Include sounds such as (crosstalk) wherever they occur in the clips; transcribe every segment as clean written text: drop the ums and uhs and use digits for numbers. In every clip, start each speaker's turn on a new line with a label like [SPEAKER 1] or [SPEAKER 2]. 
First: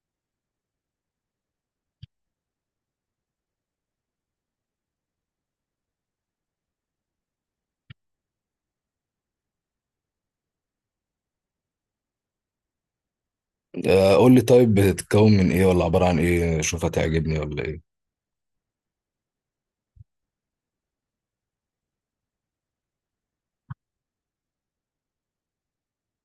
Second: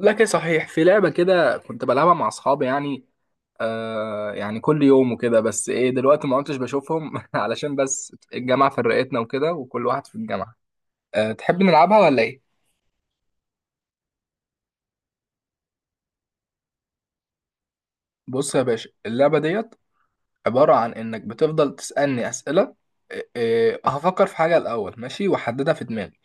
[SPEAKER 1] لكن صحيح، في لعبة كده كنت بلعبها مع أصحابي، يعني كل يوم وكده، بس إيه دلوقتي ما كنتش بشوفهم (laughs) علشان بس الجامعة فرقتنا وكده، وكل واحد في الجامعة. آه، تحب نلعبها ولا إيه؟
[SPEAKER 2] آه، قول لي طيب بتتكون من ايه ولا عبارة عن ايه؟ شوف هتعجبني ولا ايه.
[SPEAKER 1] بص يا باشا، اللعبة ديت عبارة عن إنك بتفضل تسألني أسئلة. آه، آه، هفكر في حاجة الأول، ماشي، وأحددها في دماغي.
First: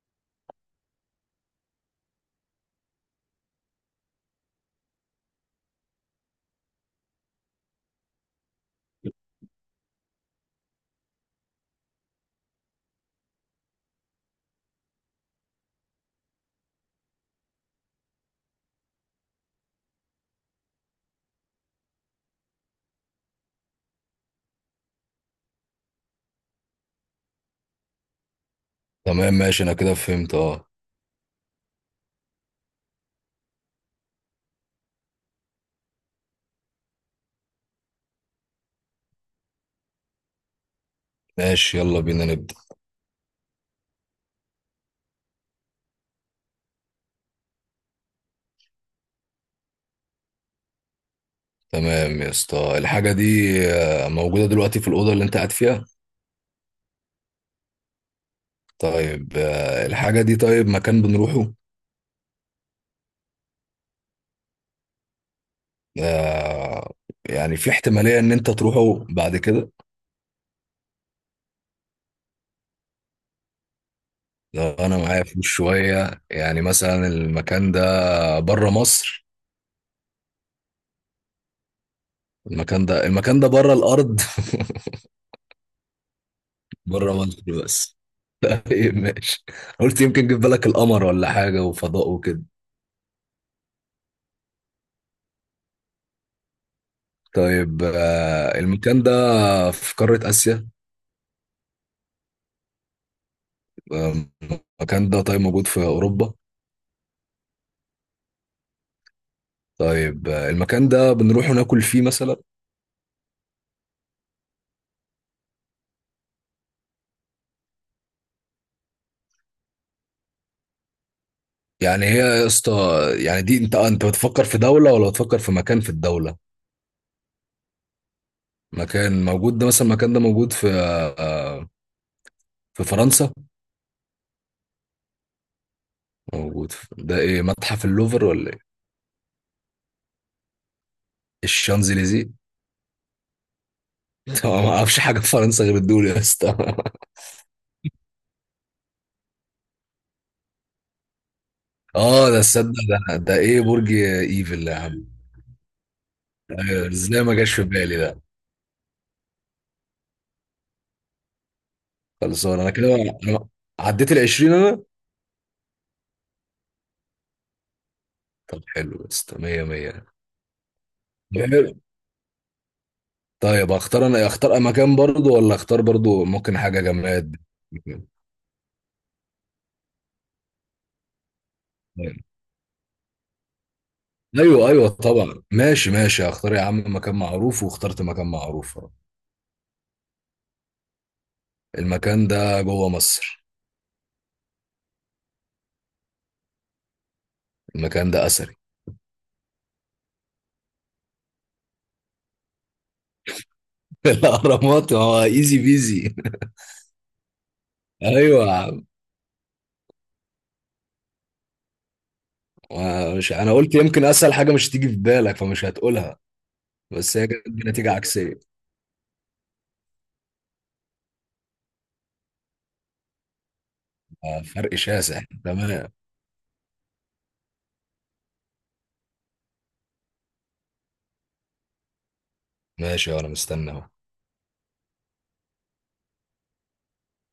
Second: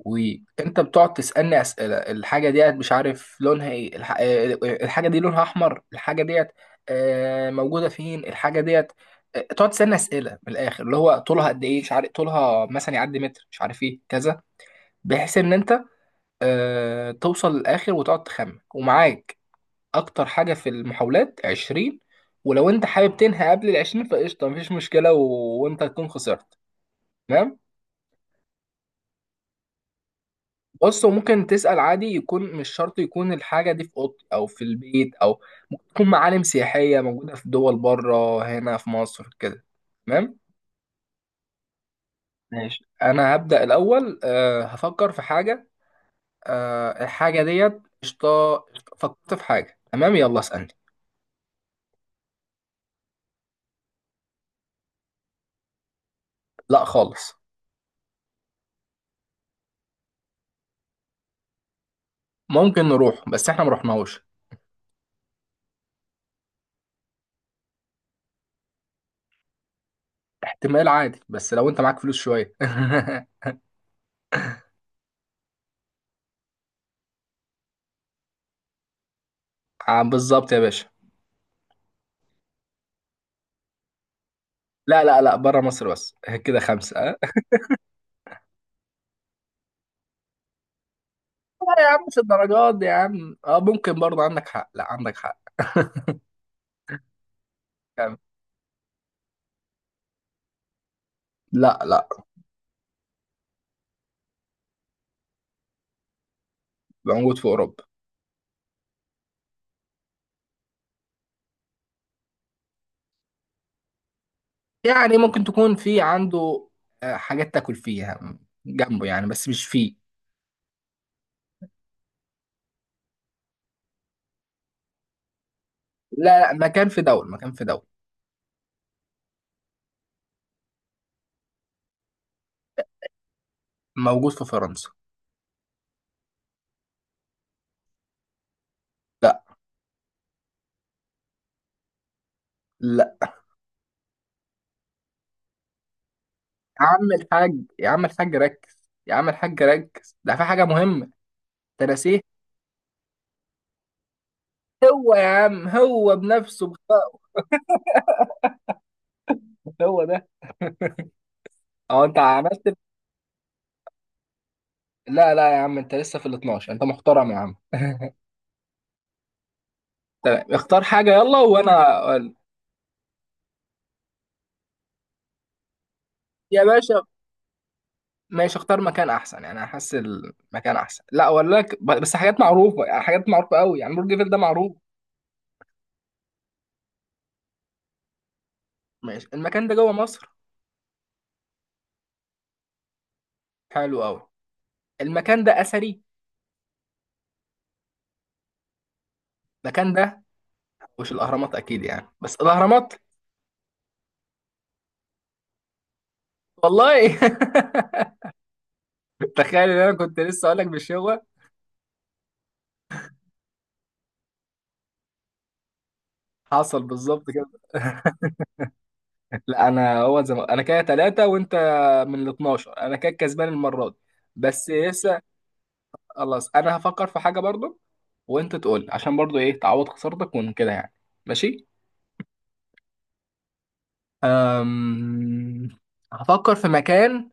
[SPEAKER 1] وانت بتقعد تسالني اسئله، الحاجه ديت مش عارف لونها ايه، الحاجه دي لونها احمر. الحاجه ديت موجوده فين؟ الحاجه ديت تقعد تسالني اسئله من الاخر، اللي هو طولها قد ايه، مش عارف طولها مثلا يعدي متر، مش عارف ايه كذا. بحيث ان انت توصل للاخر وتقعد تخمن، ومعاك اكتر حاجه في المحاولات 20. ولو انت حابب تنهي قبل ال 20 فقشطه، مفيش مشكله وانت تكون خسرت. تمام.
[SPEAKER 2] تمام ماشي انا كده فهمت اه.
[SPEAKER 1] بص، هو ممكن تسأل عادي، يكون مش شرط يكون الحاجة دي في أوضتي أو في البيت، أو ممكن تكون معالم سياحية موجودة في دول بره، هنا في مصر كده. تمام.
[SPEAKER 2] ماشي يلا بينا نبدأ.
[SPEAKER 1] ماشي، أنا هبدأ الأول. هفكر في حاجة. الحاجة ديت قشطة قشطة. فكرت في حاجة. تمام، يلا اسألني.
[SPEAKER 2] تمام يا اسطى، الحاجة دي موجودة دلوقتي في الأوضة اللي انت قاعد فيها؟
[SPEAKER 1] لا خالص.
[SPEAKER 2] طيب الحاجة دي طيب مكان بنروحه؟
[SPEAKER 1] ممكن نروح، بس احنا مروحناهوش.
[SPEAKER 2] آه، يعني في احتمالية ان انت تروحه بعد كده؟
[SPEAKER 1] احتمال عادي، بس لو انت معاك فلوس شوية. (laughs)
[SPEAKER 2] لو انا معايا فلوس شوية، يعني مثلا المكان ده بره مصر؟
[SPEAKER 1] آه، بالظبط يا باشا.
[SPEAKER 2] المكان ده بره الأرض؟
[SPEAKER 1] لا، لا، لا، بره مصر بس. (laughs) كده
[SPEAKER 2] (laughs) بره
[SPEAKER 1] 5.
[SPEAKER 2] مصر بس. طيب ماشي، قلت يمكن جه في بالك القمر ولا حاجة
[SPEAKER 1] لا يا عم،
[SPEAKER 2] وفضاء
[SPEAKER 1] مش
[SPEAKER 2] وكده.
[SPEAKER 1] الدرجات دي يا عم. اه، ممكن برضه عندك حق، لا عندك حق. (laughs)
[SPEAKER 2] طيب
[SPEAKER 1] يعني.
[SPEAKER 2] المكان ده في قارة آسيا؟
[SPEAKER 1] لا، لا.
[SPEAKER 2] آه، المكان ده طيب موجود في أوروبا؟
[SPEAKER 1] موجود في اوروبا.
[SPEAKER 2] طيب المكان ده بنروح ناكل فيه مثلا؟
[SPEAKER 1] يعني ممكن تكون في عنده حاجات تاكل فيها جنبه، يعني بس مش فيه.
[SPEAKER 2] يعني هي يا اسطى، يعني دي انت انت بتفكر في دولة ولا بتفكر في مكان في الدولة؟
[SPEAKER 1] لا، لا، مكان في دولة، مكان في دولة.
[SPEAKER 2] مكان موجود ده، مثلا المكان ده موجود في آه، في فرنسا؟
[SPEAKER 1] موجود في فرنسا.
[SPEAKER 2] موجود في، ده ايه؟ متحف اللوفر ولا ايه؟
[SPEAKER 1] لا.
[SPEAKER 2] الشانزليزيه؟
[SPEAKER 1] لا.
[SPEAKER 2] (laughs) طبعا ما اعرفش حاجة في فرنسا غير الدول يا اسطى.
[SPEAKER 1] يا عم الحاج، يا عم الحاج ركز، يا عم الحاج ركز، ده في حاجة مهمة تنسيه.
[SPEAKER 2] اه ده، تصدق؟ ده ايه؟ برج ايفل يا عم.
[SPEAKER 1] هو يا عم، هو بنفسه
[SPEAKER 2] آه،
[SPEAKER 1] بخلقه.
[SPEAKER 2] ازاي ما جاش في بالي ده؟
[SPEAKER 1] هو ده. (laughs) هو انت
[SPEAKER 2] خلصان انا
[SPEAKER 1] عملت.
[SPEAKER 2] كده. أنا عديت ال 20 انا.
[SPEAKER 1] لا، لا يا عم، انت لسه في ال 12. انت محترم يا عم. (laughs)
[SPEAKER 2] طب حلو، بس 100 100 طب.
[SPEAKER 1] تمام، اختار حاجة يلا،
[SPEAKER 2] حلو.
[SPEAKER 1] وأنا أقول.
[SPEAKER 2] طيب اختار انا، اختار مكان برضو ولا اختار برضو ممكن
[SPEAKER 1] يا
[SPEAKER 2] حاجه
[SPEAKER 1] باشا.
[SPEAKER 2] جماد؟
[SPEAKER 1] ماشي، اختار مكان أحسن، يعني أحس المكان أحسن، لا أقول لك بس
[SPEAKER 2] طيب.
[SPEAKER 1] حاجات معروفة، يعني حاجات معروفة أوي، يعني برج إيفل ده
[SPEAKER 2] ايوه
[SPEAKER 1] معروف.
[SPEAKER 2] ايوه طبعا، ماشي ماشي، اختار يا عم مكان معروف. واخترت مكان معروف أهو.
[SPEAKER 1] ماشي، المكان ده جوه مصر.
[SPEAKER 2] المكان ده جوه مصر.
[SPEAKER 1] حلو أوي. المكان ده أثري.
[SPEAKER 2] المكان ده اثري.
[SPEAKER 1] المكان ده مش الأهرامات أكيد يعني، بس الأهرامات.
[SPEAKER 2] (laughs) الاهرامات هو، ايزي بيزي.
[SPEAKER 1] والله.
[SPEAKER 2] (laughs) ايوه.
[SPEAKER 1] (laughs) تخيل إن أنا كنت لسه أقول لك بالشغل.
[SPEAKER 2] مش انا قلت يمكن اسهل حاجه مش تيجي في بالك فمش هتقولها؟
[SPEAKER 1] حصل
[SPEAKER 2] بس
[SPEAKER 1] بالظبط
[SPEAKER 2] هي جت
[SPEAKER 1] كده.
[SPEAKER 2] بنتيجه
[SPEAKER 1] (laughs)
[SPEAKER 2] عكسيه.
[SPEAKER 1] لا، أنا كده 3 وأنت، من ال 12 أنا كده كسبان المرة دي.
[SPEAKER 2] آه،
[SPEAKER 1] بس
[SPEAKER 2] فرق
[SPEAKER 1] لسه.
[SPEAKER 2] شاسع تمام.
[SPEAKER 1] خلاص، انا هفكر في حاجه برضو. وانت تقول عشان برضو ايه، تعوض خسارتك وكده يعني. ماشي.
[SPEAKER 2] ماشي، وانا مستني اهو.
[SPEAKER 1] أم... هفكر في مكان.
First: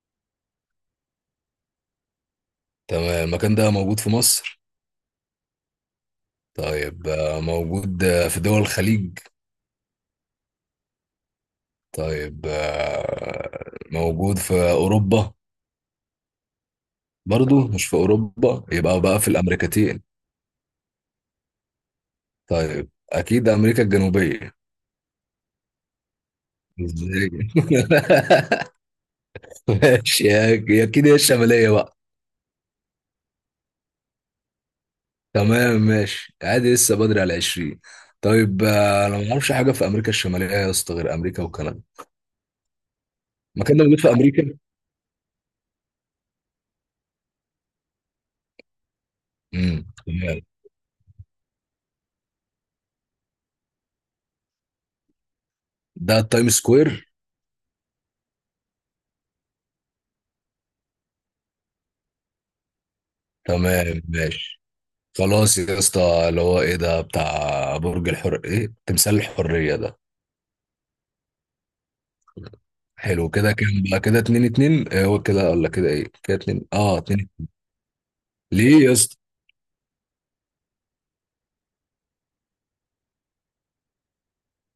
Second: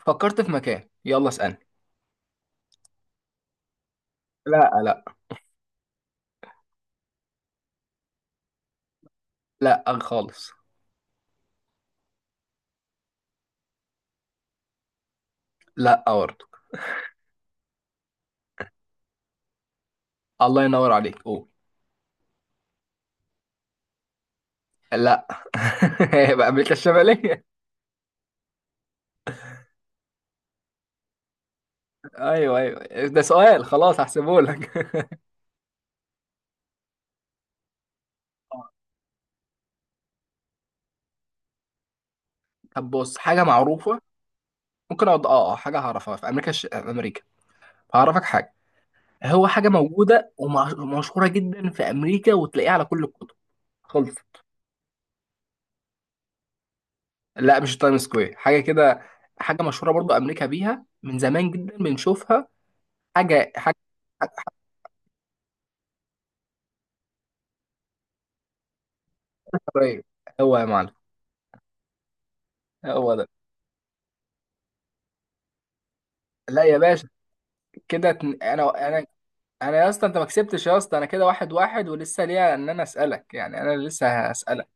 [SPEAKER 1] فكرت في مكان، يلا اسألني.
[SPEAKER 2] تمام، المكان ده موجود في مصر؟
[SPEAKER 1] لا، لا.
[SPEAKER 2] طيب موجود في دول الخليج؟
[SPEAKER 1] لا خالص.
[SPEAKER 2] طيب موجود في اوروبا؟
[SPEAKER 1] لا برضو.
[SPEAKER 2] برضو مش في اوروبا؟ يبقى بقى في الامريكتين.
[SPEAKER 1] الله ينور عليك، قول.
[SPEAKER 2] طيب اكيد امريكا الجنوبيه.
[SPEAKER 1] لا. (laughs) يبقى امريكا
[SPEAKER 2] ازاي؟
[SPEAKER 1] الشماليه.
[SPEAKER 2] (laughs) ماشي اكيد هي الشماليه بقى.
[SPEAKER 1] ايوه، ايوه، ده سؤال. خلاص، هحسبه لك.
[SPEAKER 2] تمام ماشي، عادي لسه بدري على 20. طيب
[SPEAKER 1] (laughs)
[SPEAKER 2] انا ما اعرفش حاجه في امريكا الشماليه يا اسطى غير امريكا وكندا.
[SPEAKER 1] طب بص، حاجه
[SPEAKER 2] مكان ده
[SPEAKER 1] معروفه.
[SPEAKER 2] موجود في امريكا.
[SPEAKER 1] ممكن اقعد حاجه هعرفها في امريكا في امريكا. هعرفك حاجه. هو حاجه موجوده
[SPEAKER 2] تمام.
[SPEAKER 1] ومشهوره جدا في امريكا، وتلاقيها على كل الكتب. خلص.
[SPEAKER 2] ده التايم سكوير؟
[SPEAKER 1] لا، مش تايم سكوير، حاجه كده. حاجه مشهوره برضو، امريكا بيها من زمان جدا، بنشوفها. حاجه، حاجه.
[SPEAKER 2] تمام ماشي. خلاص يا اسطى، اللي هو ايه ده، بتاع برج الحر، ايه؟ تمثال الحريه ده؟
[SPEAKER 1] قريب. هو يا معلم. هو ده.
[SPEAKER 2] حلو. كده كام بقى؟ كده اتنين اتنين. إيه، هو كده ولا كده؟ ايه كده؟
[SPEAKER 1] لا
[SPEAKER 2] اتنين
[SPEAKER 1] يا
[SPEAKER 2] اه
[SPEAKER 1] باشا،
[SPEAKER 2] اتنين.
[SPEAKER 1] كده
[SPEAKER 2] ليه
[SPEAKER 1] انا
[SPEAKER 2] يا
[SPEAKER 1] انا
[SPEAKER 2] اسطى؟
[SPEAKER 1] انا يا اسطى، انت ما كسبتش يا اسطى، انا كده 1-1 ولسه ليا ان انا اسالك يعني، انا لسه هسالك.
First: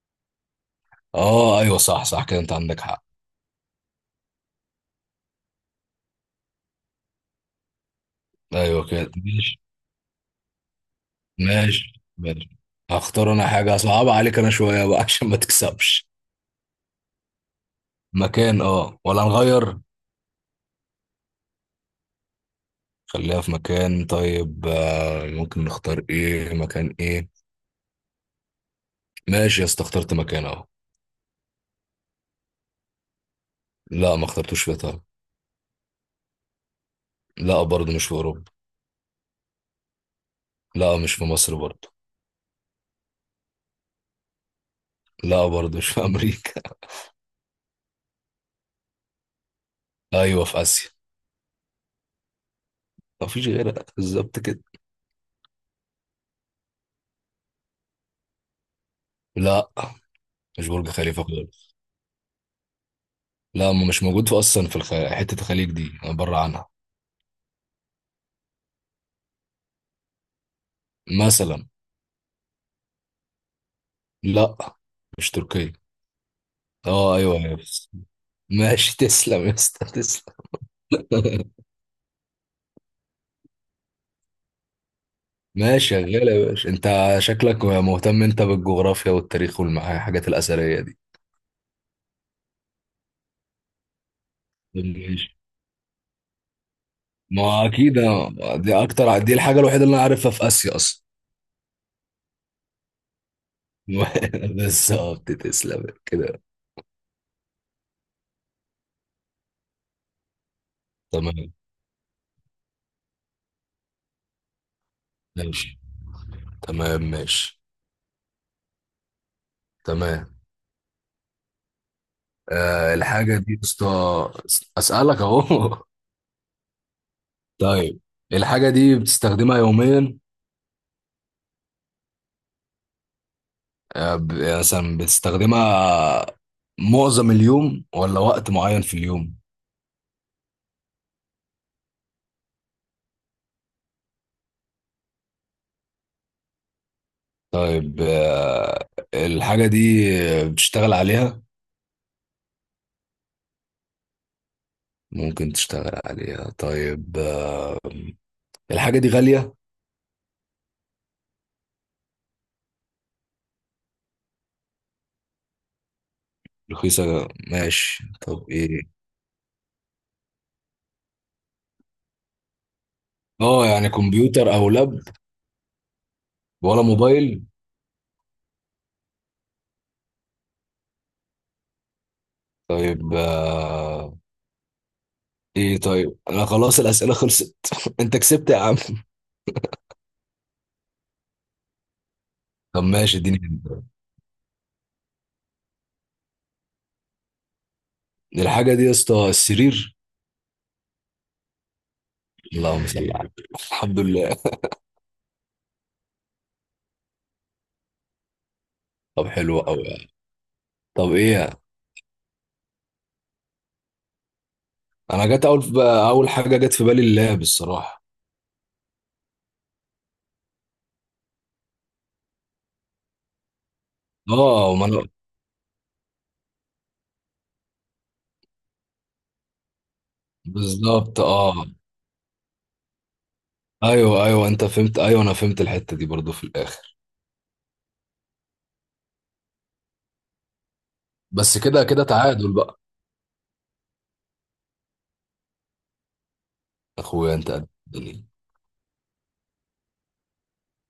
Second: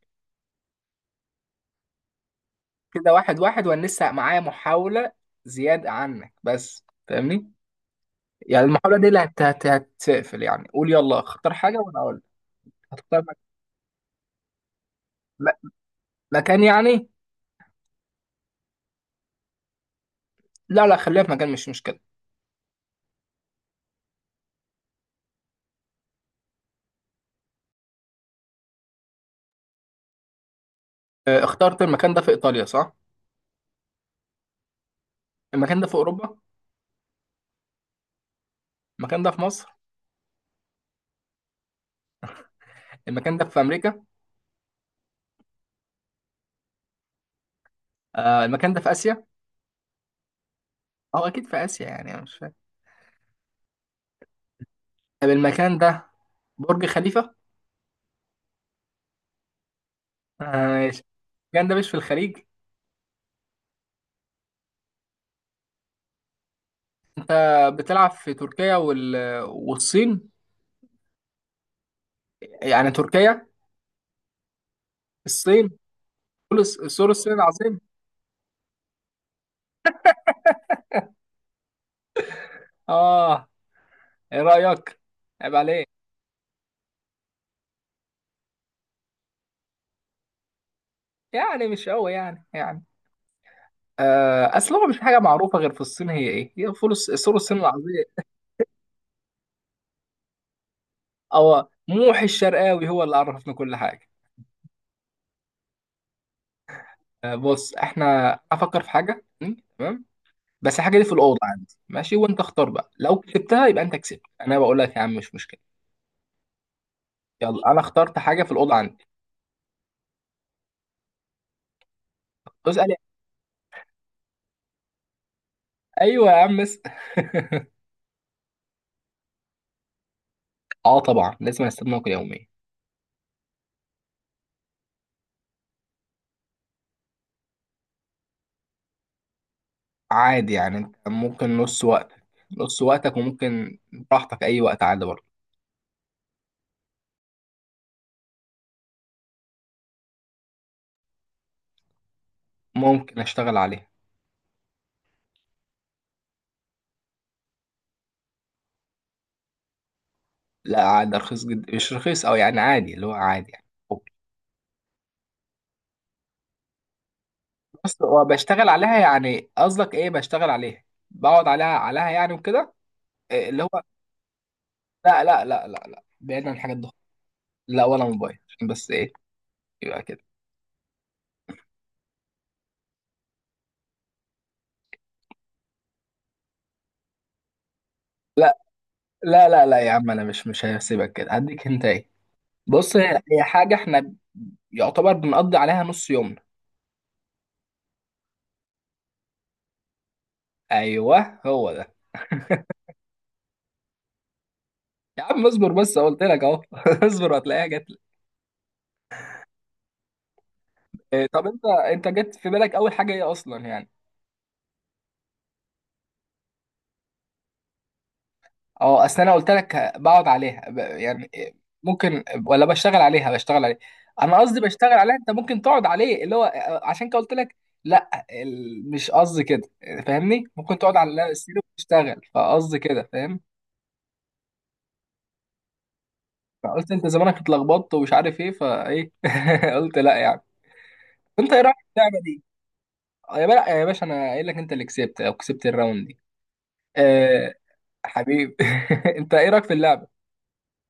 [SPEAKER 2] اه ايوه صح صح، كده انت عندك حق.
[SPEAKER 1] كده واحد واحد، وانا لسه معايا محاوله زياده عنك، بس فاهمني. يعني
[SPEAKER 2] ايوه
[SPEAKER 1] المحاوله دي
[SPEAKER 2] كده.
[SPEAKER 1] اللي هتقفل يعني، قول يلا، اختار حاجه وانا
[SPEAKER 2] ماشي
[SPEAKER 1] اقول لك.
[SPEAKER 2] ماشي.
[SPEAKER 1] هتختار
[SPEAKER 2] هختار انا حاجة صعبة عليك انا شوية بقى (laughs) عشان ما
[SPEAKER 1] م-
[SPEAKER 2] تكسبش.
[SPEAKER 1] مكان يعني؟
[SPEAKER 2] مكان اه، ولا نغير؟
[SPEAKER 1] لا، لا، خليها في مكان، مش مشكله.
[SPEAKER 2] خليها في مكان. طيب ممكن نختار ايه؟ مكان ايه؟ ماشي يا اسطى، اخترت مكان اهو.
[SPEAKER 1] آه، اخترت المكان ده في إيطاليا، صح؟
[SPEAKER 2] لا ما اخترتوش في ايطاليا.
[SPEAKER 1] المكان ده في أوروبا؟
[SPEAKER 2] لا برضه مش في اوروبا.
[SPEAKER 1] المكان ده في مصر؟
[SPEAKER 2] لا مش في مصر برضه.
[SPEAKER 1] المكان ده في أمريكا؟
[SPEAKER 2] لا برضه مش في امريكا.
[SPEAKER 1] آه، المكان ده في آسيا؟
[SPEAKER 2] (laughs) ايوه في اسيا.
[SPEAKER 1] أو أكيد في آسيا يعني، أنا مش فاهم.
[SPEAKER 2] ما فيش غيرها بالظبط كده.
[SPEAKER 1] طب المكان ده برج خليفة؟
[SPEAKER 2] لا
[SPEAKER 1] آه،
[SPEAKER 2] مش برج
[SPEAKER 1] ماشي.
[SPEAKER 2] خليفة
[SPEAKER 1] المكان ده
[SPEAKER 2] خالص.
[SPEAKER 1] مش في الخليج؟
[SPEAKER 2] لا، ما مش موجود في اصلا في حتة الخليج دي انا بره عنها.
[SPEAKER 1] أنت بتلعب في تركيا والصين؟
[SPEAKER 2] مثلا.
[SPEAKER 1] يعني تركيا؟
[SPEAKER 2] لا مش
[SPEAKER 1] الصين؟
[SPEAKER 2] تركيا.
[SPEAKER 1] سور
[SPEAKER 2] اه
[SPEAKER 1] الصين
[SPEAKER 2] ايوه يا،
[SPEAKER 1] العظيم؟
[SPEAKER 2] بس ماشي تسلم يا اسطى تسلم. (laughs)
[SPEAKER 1] آه. إيه رأيك؟ عيب
[SPEAKER 2] ماشي
[SPEAKER 1] عليك.
[SPEAKER 2] شغال يا باشا انت، شكلك مهتم انت بالجغرافيا والتاريخ والحاجات الاثريه دي.
[SPEAKER 1] يعني مش قوي يعني. أصل
[SPEAKER 2] طب
[SPEAKER 1] هو مش حاجة
[SPEAKER 2] ماشي،
[SPEAKER 1] معروفة غير في الصين. هي إيه؟ هي سور الصين
[SPEAKER 2] ما
[SPEAKER 1] العظيم.
[SPEAKER 2] اكيد دي اكتر، دي الحاجه الوحيده اللي انا عارفها في اسيا اصلا.
[SPEAKER 1] هو موحي الشرقاوي هو اللي عرفنا كل حاجة.
[SPEAKER 2] (laughs) بالظبط تسلم كده.
[SPEAKER 1] آه، بص، احنا افكر في حاجة تمام. بس الحاجة دي في الأوضة
[SPEAKER 2] تمام
[SPEAKER 1] عندي، ماشي؟ وانت اختار بقى، لو كسبتها يبقى انت كسبت، انا بقول لك يا عم، مش مشكلة.
[SPEAKER 2] ماشي. تمام ماشي.
[SPEAKER 1] يلا، انا اخترت حاجة في الأوضة عندي.
[SPEAKER 2] تمام.
[SPEAKER 1] اسأل
[SPEAKER 2] آه
[SPEAKER 1] يا-
[SPEAKER 2] الحاجه دي يا اسطى، اسالك اهو.
[SPEAKER 1] ايوه يا عم، اسأل.
[SPEAKER 2] (laughs)
[SPEAKER 1] (laughs)
[SPEAKER 2] طيب، الحاجه دي بتستخدمها يوميا؟
[SPEAKER 1] اه، طبعا لازم استخدمك يوميا.
[SPEAKER 2] آه، يعني مثلا بتستخدمها معظم اليوم ولا وقت معين في اليوم؟
[SPEAKER 1] عادي يعني، انت ممكن نص وقتك وممكن، براحتك اي وقت، عادي برضه.
[SPEAKER 2] طيب الحاجة دي بتشتغل عليها؟
[SPEAKER 1] ممكن اشتغل عليه.
[SPEAKER 2] ممكن تشتغل عليها. طيب الحاجة دي غالية؟
[SPEAKER 1] لا، عادي رخيص جدا، مش رخيص او يعني عادي، اللي هو عادي يعني.
[SPEAKER 2] رخيصة
[SPEAKER 1] بس،
[SPEAKER 2] ماشي، طب
[SPEAKER 1] وبشتغل
[SPEAKER 2] ايه؟
[SPEAKER 1] عليها يعني، قصدك ايه بشتغل عليها؟ بقعد عليها يعني وكده. إيه اللي
[SPEAKER 2] اه
[SPEAKER 1] هو.
[SPEAKER 2] يعني كمبيوتر او لاب؟
[SPEAKER 1] لا، لا، لا، لا، لا، بعيد عن الحاجات
[SPEAKER 2] ولا
[SPEAKER 1] دي.
[SPEAKER 2] موبايل؟
[SPEAKER 1] لا، ولا موبايل، عشان بس ايه، يبقى كده.
[SPEAKER 2] طيب ايه طيب، انا خلاص الأسئلة خلصت. (laughs) انت كسبت يا
[SPEAKER 1] لا،
[SPEAKER 2] عم.
[SPEAKER 1] لا، لا، لا يا عم، انا مش هسيبك كده، هديك انت ايه.
[SPEAKER 2] طب
[SPEAKER 1] بص، هي
[SPEAKER 2] ماشي اديني
[SPEAKER 1] هي حاجه
[SPEAKER 2] هنت.
[SPEAKER 1] احنا يعتبر بنقضي عليها نص يومنا.
[SPEAKER 2] الحاجة دي يا اسطى السرير.
[SPEAKER 1] ايوه، هو ده.
[SPEAKER 2] اللهم صل على النبي. الحمد لله.
[SPEAKER 1] يا عم اصبر، بس قلت لك اهو. (laughs) اصبر، هتلاقيها جت لك.
[SPEAKER 2] طب حلو قوي يعني. طب
[SPEAKER 1] إيه طب
[SPEAKER 2] ايه؟
[SPEAKER 1] انت جت في بالك اول حاجه ايه اصلا يعني؟
[SPEAKER 2] انا جت اول بقى، اول حاجه جت في بالي اللاب الصراحه.
[SPEAKER 1] اه، اصل انا قلت لك بقعد عليها يعني، ممكن، ولا بشتغل عليها بشتغل عليها. انا قصدي
[SPEAKER 2] اه، وما
[SPEAKER 1] بشتغل
[SPEAKER 2] انا
[SPEAKER 1] عليها، انت ممكن تقعد عليه اللي هو، عشان كده قلت لك. لا، مش قصدي كده. فاهمني، ممكن تقعد
[SPEAKER 2] بالظبط
[SPEAKER 1] على السرير
[SPEAKER 2] اه.
[SPEAKER 1] وتشتغل، فقصدي كده، فاهم.
[SPEAKER 2] ايوه ايوه انت فهمت، ايوه انا فهمت الحته دي برضو في
[SPEAKER 1] فقلت
[SPEAKER 2] الاخر.
[SPEAKER 1] انت زمانك اتلخبطت ومش عارف ايه فايه. (laughs) قلت لا يعني. انت
[SPEAKER 2] بس
[SPEAKER 1] ايه رايك في
[SPEAKER 2] كده كده،
[SPEAKER 1] اللعبه دي؟
[SPEAKER 2] تعادل بقى.
[SPEAKER 1] آه، يا بلا يا باشا، انا قايل لك انت اللي كسبت، او كسبت الراوند دي.
[SPEAKER 2] اخويا انت
[SPEAKER 1] أه.
[SPEAKER 2] قد الدنيا.
[SPEAKER 1] حبيبي. (laughs) انت ايه رايك في اللعبه؟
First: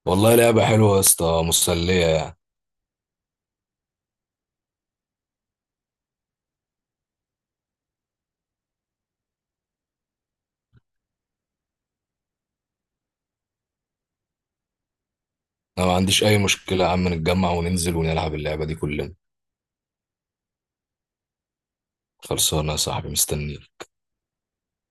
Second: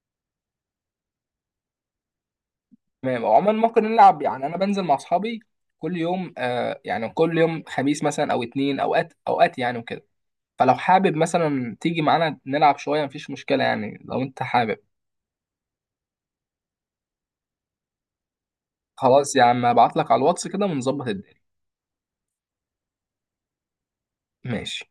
[SPEAKER 2] والله لعبه حلوه يا اسطى، مسليه يعني.
[SPEAKER 1] تمام، وعموما ممكن نلعب يعني، انا بنزل مع اصحابي كل يوم، يعني كل يوم خميس مثلا او اتنين، اوقات اوقات يعني وكده. فلو حابب مثلا تيجي معانا نلعب شويه، مفيش مشكله يعني، لو انت حابب.
[SPEAKER 2] انا ما عنديش اي مشكله يا عم، نتجمع وننزل ونلعب اللعبه دي كلنا.
[SPEAKER 1] خلاص يا عم، هبعت لك على الواتس كده ونظبط الدنيا.
[SPEAKER 2] خلصانه يا صاحبي، مستني.
[SPEAKER 1] ماشي.